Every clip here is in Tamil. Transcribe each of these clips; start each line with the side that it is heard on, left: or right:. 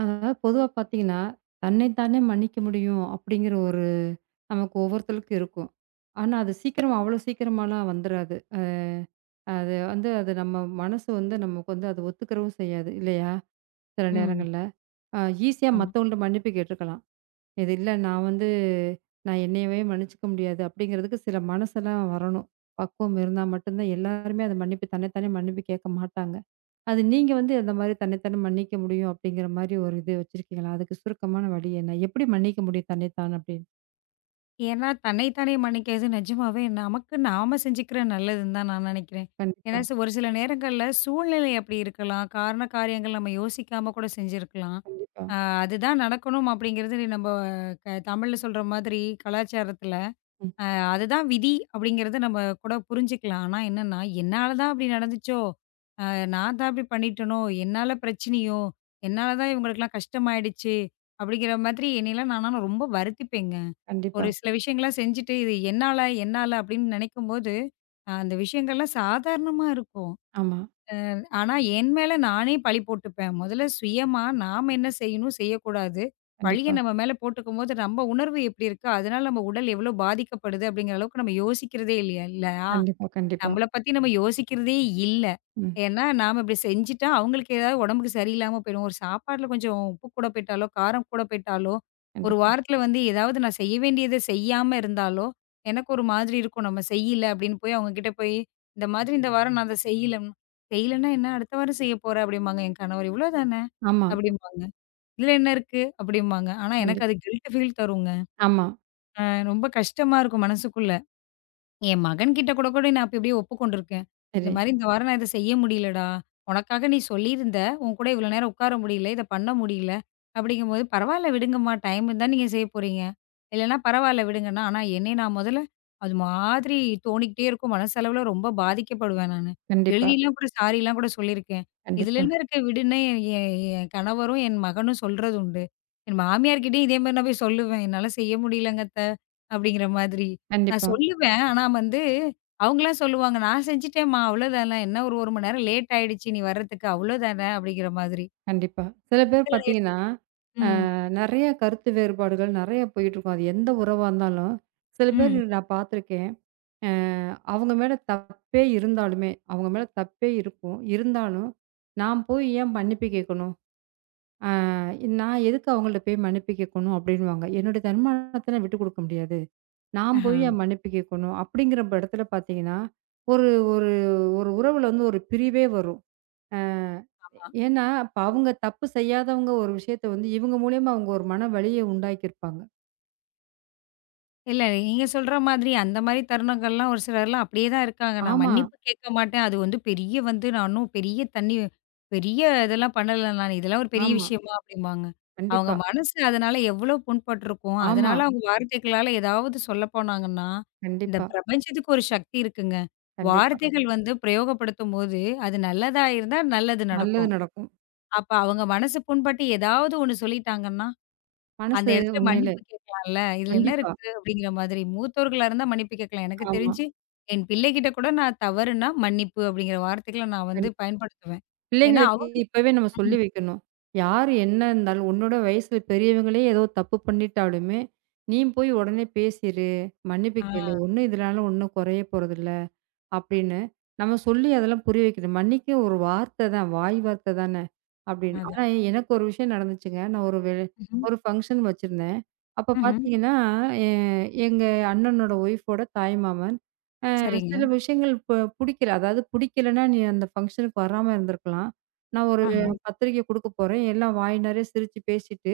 right: அதாவது பொதுவா பார்த்தீங்கன்னா, தன்னை தானே மன்னிக்க முடியும் அப்படிங்கிற ஒரு நமக்கு ஒவ்வொருத்தளுக்கும் இருக்கும். ஆனா, அது சீக்கிரம் அவ்வளோ சீக்கிரமாலாம் வந்துராது. அது வந்து அது நம்ம மனசு வந்து நமக்கு வந்து அது ஒத்துக்கவும் செய்யாது இல்லையா? சில
left: ம்.
right: நேரங்கள்ல. அ ஈஸியா
left: ஆமா.
right: மத்தவங்கள்ட்ட மன்னிப்பு கேட்டுருக்கலாம். இது இல்ல நான் வந்து நான் என்னையவே மன்னிச்சுக்க முடியாது அப்படிங்கிறதுக்கு சில மனசெல்லாம் வரணும். பக்குவம் இருந்தா மட்டும் தான் எல்லாருமே அத மன்னிப்பு தன்னை தானே மன்னிப்பு கேட்க மாட்டாங்க. அது நீங்க வந்து அந்த மாரி தன்னைத்தானே மன்னிக்க முடியும் அப்படிங்கிற மாரி ஒரு இது வச்சிருக்கீங்களா? அதுக்கு சுருக்கமான வழி என்ன? எப்படி மன்னிக்க முடியும் தன்னைத்தான் அப்படின்னு?
left: ஏன்னா தன்னைத்தானே மன்னிக்கிறது நிஜமாவே நமக்கு நாம செஞ்சுக்கிற நல்லதுன்னு தான் நான் நினைக்கிறேன். ஏன்னா
right: கண்டிப்பா,
left: ஒரு சில நேரங்கள்ல சூழ்நிலை அப்படி இருக்கலாம். காரண காரியங்கள் நம்ம யோசிக்காம கூட செஞ்சிருக்கலாம்.
right: கண்டிப்பா.
left: அதுதான் நடக்கணும் அப்படிங்கிறது நம்ம தமிழ்ல சொல்ற மாதிரி கலாச்சாரத்துல,
right: ம்.
left: அதுதான் விதி அப்படிங்கிறத நம்ம கூட புரிஞ்சுக்கலாம். ஆனா என்னன்னா, என்னால தான் அப்படி நடந்துச்சோ, அ நான் தான் அப்படி பண்ணிட்டேனோ, என்னால பிரச்சனையோ, என்னால தான் இவங்களுக்கெல்லாம் கஷ்டமாயிடுச்சு அப்படிங்கிற மாதிரி என்னையெல்லாம் நானா ரொம்ப வருத்திப்பேங்க.
right: கண்டிப்பா.
left: ஒரு சில விஷயங்கள்லாம் செஞ்சுட்டு, இது என்னால, என்னால அப்படின்னு நினைக்கும்போது, அந்த விஷயங்கள்லாம் சாதாரணமா இருக்கும்.
right: ஆமா.
left: ஆனா, என் மேல நானே பழி போட்டுப்பேன். முதல்ல சுயமா நாம என்ன செய்யணும், செய்யக்கூடாது. பழிய
right: கண்டிப்பா.
left: நம்ம மேல போட்டுக்கும்போது, நம்ம உணர்வு எப்படி இருக்கு? அதனால நம்ம உடல் எவ்வளோ பாதிக்கப்படுது? அப்படிங்கிற அளவுக்கு நம்ம யோசிக்கிறதே இல்லையா இல்லையா?
right: கண்டிப்பா, கண்டிப்பா.
left: நம்மள பத்தி நம்ம யோசிக்கிறதே இல்ல.
right: ம்.
left: ஏன்னா, நாம இப்படி செஞ்சுட்டா, அவங்களுக்கு ஏதாவது உடம்புக்கு சரியில்லாம போயிடும். ஒரு சாப்பாட்ல கொஞ்சம் உப்பு கூட போயிட்டாலோ, காரம் கூட போயிட்டாலோ, ஒரு
right: கண்டிப்பா.
left: வாரத்துல வந்து ஏதாவது நான் செய்ய வேண்டியத செய்யாம இருந்தாலோ, எனக்கு ஒரு மாதிரி இருக்கும். நம்ம செய்யல அப்படின்னு போய் அவங்க கிட்ட போய், இந்த மாதிரி இந்த வாரம் நான் அத செய்யலன்னு, செய்யலன்னா என்ன அடுத்த வாரம் செய்ய போற அப்படிம்பாங்க என் கணவர். இவ்வளோ தானே
right: ஆமா.
left: அப்படிம்பாங்க. இதுல என்ன இருக்கு அப்படிம்பாங்க. ஆனா எனக்கு
right: கண்டிப்பா.
left: அது கில்ட் ஃபீல் தருங்க.
right: ஆமா.
left: அ ரொம்ப கஷ்டமா இருக்கும் மனசுக்குள்ள. என் மகன்கிட்ட கூட கூட நான் அப்ப இப்படியே ஒப்புக்கொண்டிருக்கேன். இந்த
right: சரி.
left: மாரி இந்த வாரம் நான் இத செய்ய முடியலடா. உனக்காக நீ சொல்லியிருந்த. உன் கூட இவ்வளோ நேரம் உட்கார முடியல. இத பண்ண முடியல. அப்படிங்கும்போது பரவால்ல விடுங்கம்மா. டைம் இருந்தா நீங்க செய்ய போறீங்க. இல்லன்னா பரவால்ல விடுங்கன்னா. ஆனா என்னைய நான் முதல்ல அது மாதிரி தோணிக்கிட்டே இருக்கும். மனசளவுல ரொம்ப பாதிக்கப்படுவேன் நானு.
right: கண்டிப்பா,
left: எழுதிலாம் கூட சாரிலாம் கூட சொல்லியிருக்கேன். இதுல
right: கண்டிப்பா,
left: என்ன இருக்கு விடுன்னு என் என் என் கணவரும், என் மகனும் சொல்றது உண்டு. என் மாமியார்கிட்டயும் இதே மாரி நான் போய் சொல்லுவேன். என்னால செய்ய முடியலங்க அத்த அப்படிங்கிற மாதிரி. நான்
right: கண்டிப்பா,
left: சொல்லுவேன். ஆனா வந்து, அவங்கலாம் சொல்லுவாங்க, "நான் செஞ்சுட்டேன்ம்மா, அவ்வளோதான்ல. என்ன ஒரு 1 மணி நேரம் லேட் ஆயிடுச்சு நீ வர்றதுக்கு, அவ்வளோதானே." அப்படிங்கிற மாதிரி.
right: கண்டிப்பா. சில பேர்
left: சில நேர
right: பார்த்தீங்கன்னா,
left: ம்,
right: நெறைய கருத்து வேறுபாடுகள் நெறைய போயிட்டுருக்கும். அது எந்த உறவா இருந்தாலும், சில பேர்
left: ம்.
right: நான் பார்த்துருக்கேன். அ அவங்க மேல தப்பே இருந்தாலுமே அவங்க மேல தப்பே இருக்கும். இருந்தாலும், நான் போய் ஏன் மன்னிப்பு கேட்கணும்? அ நான் எதுக்கு அவங்கள்ட்ட போய் மன்னிப்பு கேட்கணும்? அப்படின்னுவாங்க. என்னுடைய தன்மானத்த நான் விட்டுக் குடுக்க முடியாது. நான்
left: ஆஹ.
right: போய் ஏன் மன்னிப்பு கேட்கணும்? அப்படிங்கிற இடத்துல பார்த்தீங்கன்னா, ஒரு ஒரு ஒரு உறவுல வந்து ஒரு பிரிவே வரும். அ
left: ஆமா.
right: ஏன்னா, அப்ப அவங்க தப்பு செய்யாதவங்க ஒரு விஷயத்த வந்து இவங்க மூலியமா அவங்க ஒரு மன வலிய உண்டாக்கியிருப்பாங்க.
left: இல்ல. நீங்க சொல்ற மாதிரி அந்த மாரி தருணங்கள்லாம் ஒரு சிலர்லாம் அப்படியே தான் இருக்காங்க. நான்
right: ஆமா,
left: மன்னிப்பு கேட்க மாட்டேன். அது வந்து பெரிய வந்து நான் ஒன்னும் பெரிய தண்ணி பெரிய இதெல்லாம் பண்ணல நானு. இதெல்லாம் ஒரு பெரிய
right: ஆமா.
left: விஷயமா அப்படிம்பாங்க. அவங்க
right: கண்டிப்பா.
left: மனசு அதனால எவ்வளோ புண்பட்டுருக்கும்.
right: ஆமா.
left: அதனால அவங்க வார்த்தைகளால ஏதாவது சொல்ல போனாங்கன்னா, இந்த
right: கண்டிப்பா,
left: பிரபஞ்சத்துக்கு ஒரு சக்தி இருக்குங்க.
right: கண்டிப்பா.
left: வார்த்தைகள் வந்து பிரயோகப்படுத்தும்போது, அது நல்லதா இருந்தா நல்லது
right: நல்லது
left: நடக்கும்.
right: நடக்கும்.
left: அப்ப அவங்க மனசு புண்பட்டு ஏதாவது ஒண்ணு சொல்லிட்டாங்கன்னா அந்த
right: மனசு
left: இடத்துல
right: உண்மையிலே
left: மன்னிப்பு கேட்கலாம்ல. இதுல என்ன
right: கண்டிப்பா.
left: இருக்கு அப்படிங்கிற மாதிரி. மூத்தோர்களா இருந்தா மன்னிப்பு கேட்கலாம். எனக்கு
right: ஆமா.
left: தெரிஞ்சு என் பிள்ளைகிட்ட கூட நான் தவறுனா மன்னிப்பு அப்படிங்கிற வார்த்தைகள நான்
right: கண்
left: வந்து பயன்படுத்துவேன். ஏன்னா
right: பிள்ளைங்களுக்கு
left: அவங்க
right: இப்பவே நம்ம சொல்லி
left: ம்.
right: வைக்கணும். யார் என்ன இருந்தாலும் உன்னோட வயசுல பெரியவங்களே ஏதோ தப்பு பண்ணிட்டாலுமே, நீ போய் உடனே பேசிரு. மன்னிப்பு கேளு.
left: ஆ
right: ஒண்ணும் இதனால ஒண்ணும் குறைய போறதில்ல. அப்படின்னு நம்ம சொல்லி அதெல்லாம் புரிய வைக்கணும். மன்னிக்க ஒரு வார்த்தை தான். வாய் வார்த்தை தானே அப்படின்னு. ஆனா
left: அதான்.
right: எனக்கு ஒரு விஷயம் நடந்துச்சுங்க. நான் ஒரு
left: ம்ஹ்ம்.
right: ஒரு ஃபங்ஷன் வச்சிருந்தேன். அப்ப
left: ம்ஹ்ம்.
right: பார்த்தீங்கன்னா, எ எங்க அண்ணனோட ஒய்ஃபோட தாய்மாமன் அ
left: சரிங்க.
right: சில விஷயங்கள் புடிக்கல. அதாவது புடிக்கலன்னா, நீ அந்த ஃபங்ஷனுக்கு வராம இருந்திருக்கலாம். நான் ஒரு
left: ஆஹா,
right: பத்திரிக்கை குடுக்க போறேன். எல்லாம் வாய் நெறைய சிரிச்சு பேசிட்டு,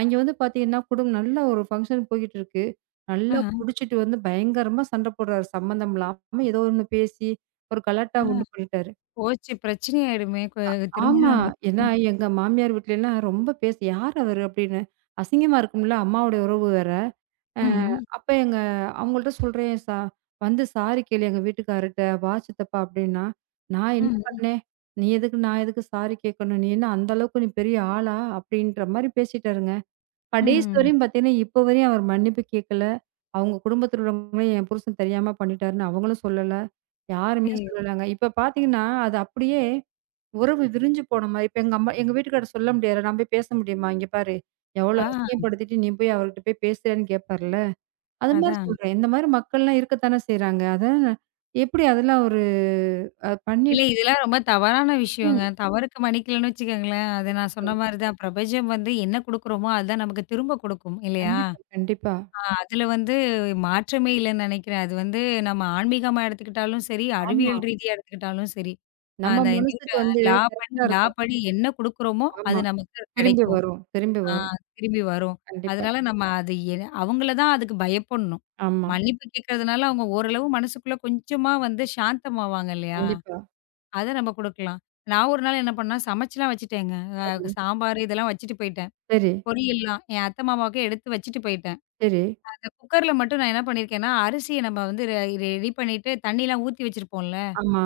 right: அங்கே வந்து பார்த்தீங்கன்னா, நல்ல ஒரு ஃபங்ஷன் போய்க்கிட்டு இருக்கு. நல்லா
left: ஆஹா,
right: குடிச்சிட்டு வந்து பயங்கரமா சண்ட போடுறாரு. சம்மந்தம் இல்லாம ஏதோ ஒண்ணு பேசி, ஒரு கலாட்டா
left: ஆஹா.
right: உண்டு பண்ணிட்டாரு.
left: போச்சு பிரச்சனை ஆயிடுமே!
right: ஆமா.
left: திருமணம் நடத்
right: ஏன்னா,
left: ம்.
right: எங்க மாமியார் வீட்லலாம் ரொம்ப பேசி "யார் அவரு?" அப்படின்னு. அசிங்கமா இருக்கும்ல, அம்மாவோட உறவு வேற. அ
left: ம்ஹ்ம்.
right: அப்ப எங்க அவங்கள்ட்ட சொல்றேன், வந்து சாரி கேளு எங்க வீட்டுக்காரர்ட்ட, வா சித்தப்பா" அப்படின்னா, "நான் என்ன
left: ம்.
right: பண்ணேன்? நீ எதுக்கு நான் எதுக்கு சாரி கேட்கணும்? நீ என்ன அந்த அளவுக்கு நீ பெரிய ஆளா?" அப்படின்ற மாரி பேசிட்டாருங்க. கடைசி
left: ம்.
right: வரையும் பார்த்தீங்கன்னா, இப்ப வரையும் அவர் மன்னிப்பு கேட்கல. அவங்க குடும்பத்தில உள்ளவங்களும் என் புருஷன் தெரியாம பண்ணிட்டாருன்னு அவங்களும் சொல்லல. யாருமே
left: ஐயயோ!
right: சொல்லலங்க. இப்ப பார்த்தீங்கன்னா, அது அப்படியே உறவு விரிஞ்சு போன மாரி. இப்ப எங்க அம்மா எங்க வீட்டுக்காரர் சொல்ல முடியாது. நான் போய் பேச முடியுமா? "இங்க பாரு, எவ்வளோ
left: ஆ
right: அசிங்கப்படுத்திட்டு நீ போய் அவர்கிட்ட போய் பேசுறியான்னு" கேட்பார்ல. அது மாரி
left: அதான்.
right: சொல்றேன். இந்த மாரி மக்கள்லாம் இருக்கத்தானே செய்றாங்க. அதான் எப்படி அதெல்லாம் ஒரு
left: இல்ல
right: பண்ணிட்டு
left: இதெல்லாம் ரொம்ப தவறான
right: ம்.
left: விஷயங்க. தவறுக்கு மன்னிக்கலன்னு வச்சுக்கோங்களேன், அது நான்
right: கண்டிப்பா,
left: சொன்ன மாரி தான் பிரபஞ்சம் வந்து என்ன குடுக்குறோமோ, அதுதான் நமக்கு திரும்ப குடுக்கும். இல்லையா?
right: கண்டிப்பா, கண்டிப்பா.
left: அதுல வந்து மாற்றமே இல்லன்னு நினைக்கிறேன். அது வந்து நம்ம ஆன்மீகமா எடுத்துக்கிட்டாலும் சரி,
right: ஆமா.
left: அறிவியல் ரீதியா எடுத்துக்கிட்டாலும் சரி.
right: நம்ம
left: அந்த
right: மனசுக்கு
left: நியூட்டன்
right: வந்து
left: லா படி
right: கரெக்ட்டா இருக்கணும்.
left: என்ன குடுக்குறோமோ, அது
right: ஆமா.
left: நமக்கு
right: திரும்பி
left: கிடைக்கும்.
right: வரும், திரும்பி
left: ஆ
right: வரும்.
left: திரும்பி வரும்.
right: கண்டிப்பா.
left: அதனால நம்ம அது அவங்கள தான் அதுக்கு பயப்படணும்.
right: ஆமா.
left: மன்னிப்பு கேட்கறதுனால அவங்க ஓரளவு மனசுக்குள்ள கொஞ்சமா வந்து சாந்தமாவாங்க இல்லையா?
right: கண்டிப்பா.
left: அத நம்ம குடுக்கலாம். நான் ஒரு நாள் என்ன பண்ணேன், சமைச்சுலாம் வச்சுட்டேங்க. அ
right: சரி,
left: சாம்பார் இதெல்லாம் வச்சுட்டு போயிட்டேன்.
right: சரி,
left: பொரியல்லாம் என் அத்தை, மாமாவுக்கு எடுத்து வச்சுட்டு போயிட்டேன்.
right: சரி.
left: இந்த குக்கர்ல மட்டும் நான் என்ன பண்ணியிருக்கேன்னா, அரிசிய நம்ம வந்து ரெடி பண்ணிட்டு தண்ணிலாம் ஊத்தி வச்சிருப்போம்ல.
right: ஆமா.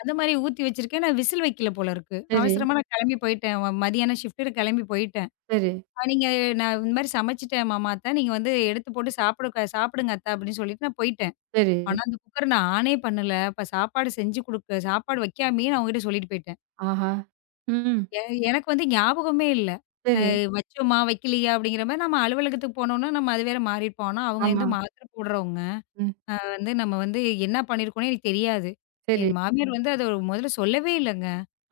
left: அந்த மாரி ஊத்தி வச்சிருக்கேன். நான் விசில் வைக்கல போல இருக்கு.
right: சரி,
left: அவசரமா நான் கிளம்பி போயிட்டேன். மதியானம் ஷிஃப்ட்டுக்கு கிளம்பி போயிட்டேன்.
right: சரி,
left: அ நீங்க நான் இந்த மாரி சமைச்சுட்டேன் மாமா அத்த. நீங்க வந்து எடுத்து போட்டு சாப்பிடுங்க அத்த அப்படின்னு சொல்லிட்டு நான் போயிட்டேன்.
right: சரி.
left: ஆனா அந்த குக்கர நான் ஆனே பண்ணல. அப்ப சாப்பாடு செஞ்சு குடுக்க சாப்பாடு வைக்காமயே நான் அவங்ககிட்ட சொல்லிட்டு போயிட்டேன்.
right: ஆஹா! ம்.
left: எ எனக்கு வந்து ஞாபகமே இல்ல. அ
right: சரி.
left: வச்சோமா, வைக்கலையா அப்படிங்கிற மாரி நம்ம அலுவலகத்துக்கு போனோம்னா நம்ம அது வேற மாறியிருப்போம். ஆனா அவங்க வந்து
right: ஆமா.
left: மாத்திரை போடுறவங்க.
right: ம்.
left: வந்து நம்ம வந்து என்ன பண்ணியிருக்கோன்னே எனக்கு தெரியாது.
right: சரி.
left: என் மாமியார் ம். வந்து அத முதல்ல சொல்லவே இல்லங்க.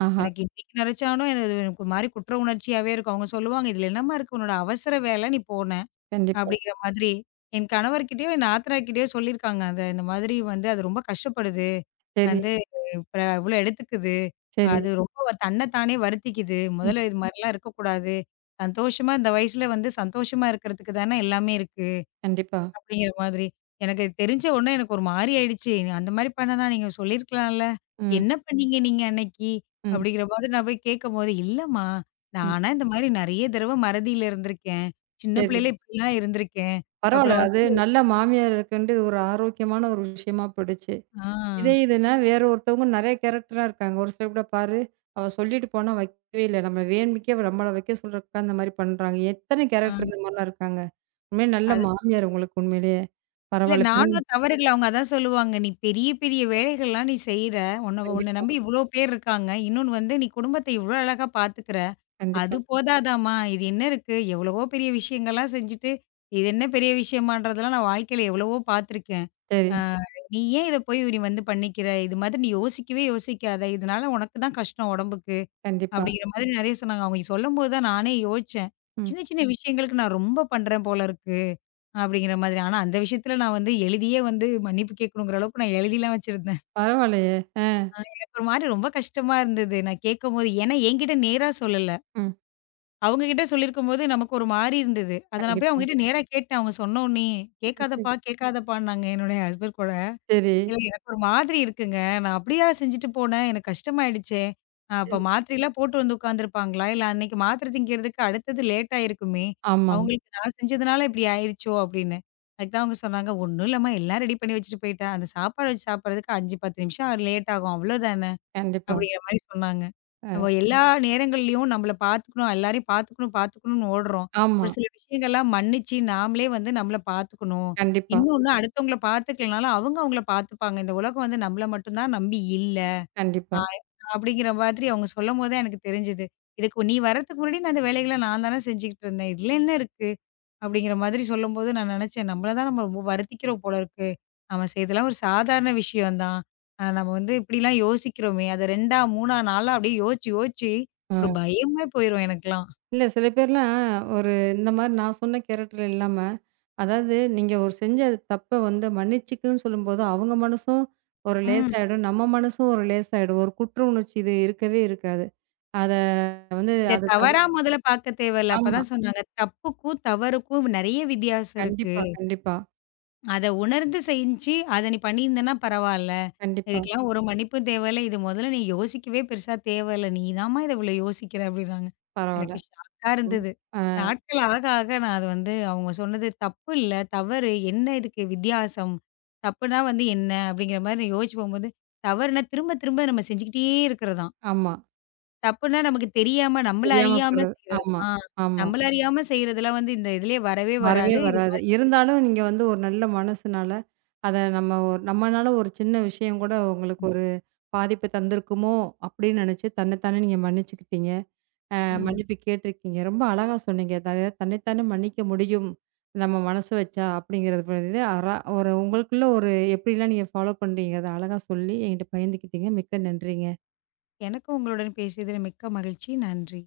right: ஆஹா!
left: எனக்கு இன்னைக்கு நெனச்சாலும் அது எனக்கு ஒரு மாரி குற்ற உணர்ச்சியாவே இருக்கும். அவங்க சொல்லுவாங்க, "இதுல என்னம்மா இருக்கு? உன்னோட அவசர வேல நீ போன."
right: கண்டிப்பா.
left: அப்படிங்கிற மாதிரி. என் கணவர்கிட்டயோ, என் நாத்தனார் கிட்டயோ சொல்லியிருக்காங்க. அத இந்த மாதிரி வந்து அது ரொம்ப கஷ்டப்படுது.
right: சரி,
left: வந்து இப்ப இவ்ளோ எடுத்துக்குது.
right: சரி.
left: அது ரொம்ப தன்ன தானே வருத்திக்குது.
right: ம்.
left: முதல்ல இது மாரிலாம் இருக்கக்கூடாது. சந்தோஷமா இந்த வயசுல வந்து சந்தோஷமா இருக்கிறதுக்கு தானே எல்லாமே இருக்கு.
right: கண்டிப்பா.
left: அப்படிங்கிற மாதிரி. எனக்கு தெரிஞ்ச உடனே எனக்கு ஒரு மாரி ஆயிடுச்சு. அந்த மாரி பண்ணனா நீங்க சொல்லியிருக்கலாம்ல.
right: ம்,
left: என்ன பண்ணீங்க நீங்க அன்னைக்கு?
right: ம்,
left: அப்படிங்கிற மாதிரி நான் போய் கேட்கும்போது, இல்லம்மா நான்
right: ம்.
left: ஆனா இந்த மாரி நெறைய தடவ மறதியில இருந்திருக்கேன். சின்ன
right: சரி.
left: பிள்ளையில இப்படிலாம் இருந்திருக்கேன்.
right: பரவால்ல.
left: அப்புறம்
right: அது
left: வந்து
right: நல்ல மாமியார் இருக்குன்ட்டு இது ஒரு ஆரோக்கியமான ஒரு விஷயமா போயிடுச்சு.
left: ஆ,
right: இதே இதுன்னா வேற ஒருத்தவங்க நெறைய கேரக்டரா இருக்காங்க. ஒரு சிலர் கூட பாரு, அவ சொல்லிட்டு போனா வைக்கவே இல்ல. நம்ம வேணும்னுக்கே நம்மள வைக்க சொல்றதுக்கு அந்த மாரி பண்றாங்க. எத்தன
left: ஆ
right: கேரக்டர் இந்த மாரிலாம் இருக்காங்க. உண்மையிலே நல்ல
left: அது
right: மாமியார் உங்களுக்கு உண்மையிலேயே.
left: இல்ல
right: பரவால்ல.
left: நானும் தவறு இல்ல. அவங்க அதான் சொல்லுவாங்க. நீ பெரிய பெரிய வேலைகள்லாம் நீ செய்ற. உன்ன உன்ன
right: கண்டிப்பா,
left: நம்பி இவ்ளோ பேர் இருக்காங்க. இன்னொன்னு வந்து நீ குடும்பத்த இவ்ளோ அழகா பார்த்துக்கிற. அது
right: கண்டிப்பா.
left: போதாதாம்மா, இது என்ன இருக்கு? எவ்வளவோ பெரிய விஷயங்கள்லாம் செஞ்சுட்டு, இது என்ன பெரிய விஷயமான்றதெல்லாம் நான் வாழ்க்கையில எவ்வளவோ பார்த்துருக்கேன். அ
right: சரி,
left: நீ ஏன் இத போய் நீ வந்து பண்ணிக்கிற? இது மாதிரி நீ யோசிக்கவே யோசிக்காத. இதனால உனக்கு தான் கஷ்டம் உடம்புக்கு.
right: கண்டிப்பா.
left: அப்படிங்கிற மாதிரி நெறைய சொன்னாங்க. அவங்க சொல்லும்போது தான் நானே யோசிச்சேன்.
right: ம்.
left: சின்ன சின்ன விஷயங்களுக்கு நான் ரொம்ப பண்றேன் போல இருக்கு. அப்படிங்கிற மாதிரி. ஆனா அந்த விஷயத்துல நான் வந்து எழுதியே வந்து மன்னிப்பு கேட்கணுங்கிற அளவுக்கு நான் எழுதிலாம் வச்சிருந்தேன்.
right: பரவாயில்லையே. அ,
left: ஒரு மாரி ரொம்ப கஷ்டமா இருந்தது. நான் கேட்கும்போது. ஏன்னா என்கிட்ட நேரா சொல்லல.
right: ம்.
left: அவங்க கிட்ட சொல்லியிருக்கும்போது நமக்கு ஒரு மாரி இருந்தது. அத நான் போய்
right: கண்டிப்பா.
left: அவங்ககிட்ட ம். நேரா கேட்டேன். அவங்க சொன்னோனே,
right: சரி, சரி.
left: "கேட்காதப்பா, கேட்காதப்பான்னாங்க" என்னுடைய ஹஸ்பண்ட் கூட.
right: சரி.
left: "இல்ல எனக்கு ஒரு மாதிரி இருக்குங்க. நான் அப்படியா செஞ்சுட்டு போனேன். எனக்கு கஷ்டமாயிடுச்சே!
right: சரி.
left: அப்ப மாத்திரைலாம் போட்டு வந்து உட்காந்துருப்பாங்களா? இல்ல அன்னைக்கு மாத்திரை திங்கிறதுக்கு அடுத்தது லேட் ஆயிருக்குமே!
right: ஆமா.
left: அவங்களுக்கு நான் செஞ்சதுனால இப்படி ஆயிருச்சோ!" அப்படின்னு. அதுக்கு தான் அவங்க சொன்னாங்க, "ஒண்ணும் இல்லம்மா. எல்லாம் ரெடி பண்ணி வச்சுட்டு போயிட்டா. அந்த சாப்பாடு வச்சு சாப்பிடுறதுக்கு 5, 10 நிமிஷம் லேட் ஆகும். அவ்வளோதான."
right: கண்டிப்பா.
left: அப்படிங்கிற மாரி சொன்னாங்க. நம்ம
right: அ,
left: எல்லா நேரங்கள்லயும் நம்மள பார்த்துக்கணும், எல்லாரையும் பார்த்துக்கணும்னு ஓடுறோம். ஒரு
right: ஆமா.
left: சில விஷயங்கள்லாம் மன்னிச்சு, நாமளே வந்து நம்மள பார்த்துக்கணும்.
right: கண்டிப்பா,
left: இன்னொன்னு அடுத்தவங்கள பார்த்துக்கலனாலும், அவங்க அவங்கள பார்த்துப்பாங்க. இந்த உலகம் வந்து நம்மள மட்டும் தான் நம்பி இல்ல. ஆ
right: கண்டிப்பா.
left: அப்படிங்கிற மாதிரி அவங்க சொல்லும்போது தான் எனக்கு தெரிஞ்சது. இதுக்கு நீ வர்றதுக்கு முன்னாடி நான் இந்த வேலைகள நான் தானே செஞ்சுகிட்டு இருந்தேன். இதுல என்ன இருக்கு? அப்படிங்கிற மாதிரி சொல்லும்போது நான் நினச்சேன், நம்மள தான் நம்ம ரொம்ப வருத்திக்கிறோம் போல இருக்கு. நம்ம செய்தெல்லாம் ஒரு சாதாரண விஷயம் தான். நம்ம வந்து இப்படிலாம் யோசிக்கிறோமே, அத 2ஆ, 3ஆ, 4ஆ அப்படியே யோசிச்சு, யோசிச்சு ஒரு
right: அ.
left: பயமே போயிரும் எனக்கெல்லாம்.
right: இல்ல சில பேர்லாம் ஒரு இந்த மாரி நான் சொன்ன கேரக்டர் இல்லாம, அதாவது நீங்க ஒரு செஞ்ச தப்ப வந்து மன்னிச்சுக்கன்னு சொல்லும்போது, அவங்க மனசும் ஒரு
left: ம்.
right: லேசாயிடும். நம்ம மனசும் ஒரு லேசாயிடும். ஒரு குற்ற உணர்ச்சி இது இருக்கவே இருக்காது. அத வந்து
left: இத
right: அத தவிர்
left: தவறா முதல்ல பார்க்க தேவையில்ல.
right: ஆமா.
left: அப்பதான் சொன்னாங்க. தப்புக்கும், தவறுக்கும் நெறைய வித்தியாசம் இருக்கு.
right: கண்டிப்பா, கண்டிப்பா,
left: அத உணர்ந்து செஞ்சு, அத நீ பண்ணியிருந்தன்னா பரவால்ல.
right: கண்டிப்பா.
left: இதுக்கெல்லாம் ஒரு ம். மன்னிப்பும் தேவையில்ல. இது முதல்ல நீ யோசிக்கவே பெருசா தேவையில்ல. நீ தாம்மா இத இவ்வளோ யோசிக்கிற அப்டின்னாங்க.
right: பரவால்ல.
left: எனக்கு ஷாக்கா
right: ம்.
left: இருந்தது.
right: அ
left: நாட்கள் ஆக ஆக நான் அது வந்து அவங்க சொன்னது தப்பு இல்ல, தவறு என்ன இதுக்கு வித்தியாசம்? தப்புனா வந்து என்ன? அப்படிங்கிற மாரி நான் யோசிச்சு போம்போது, தவறுனா திரும்ப திரும்ப நம்ம செஞ்சுக்கிட்டே இருக்கிறதாம்.
right: ஆமா.
left: தப்புனா நமக்கு தெரியாம, நம்மள
right: தெரியாம
left: அறியாம
right: போறது.
left: செய்றது.
right: ஆமா,
left: ஆ
right: ஆமா.
left: நம்மள அறியாம செய்றதெல்லாம் வந்து இந்த இதுலயே வரவே
right: வரவே
left: வராது. இது
right: வராது. இருந்தாலும் நீங்க வந்து ஒரு நல்ல மனசுனால, அத நம்ம ஒரு நம்மனால ஒரு சின்ன விஷயம் கூட உங்களுக்கு ஒரு பாதிப்பு தந்திருக்குமோ! அப்பிடின்னு நினச்சு தன்ன தானே நீங்க மன்னிச்சுக்கிட்டீங்க. அ ம்.
left: ம்.
right: மன்னிப்பு கேட்டிருக்கீங்க. ரொம்ப அழகா சொன்னீங்க. அதாவது தன்னை தானே மன்னிக்க முடியும். நம்ம மனசு வச்சா அப்பிடிங்கிறது இது அறா ஒரு உங்களுக்குள்ள ஒரு எப்பிடிலாம் நீங்க ஃபாலோ பண்றீங்கிறத அழகா சொல்லி என்கிட்ட பகிர்ந்துக்கிட்டீங்க. மிக்க நன்றிங்க.
left: எனக்கும் உங்களுடன் பேசியதில் மிக்க மகிழ்ச்சி. நன்றி.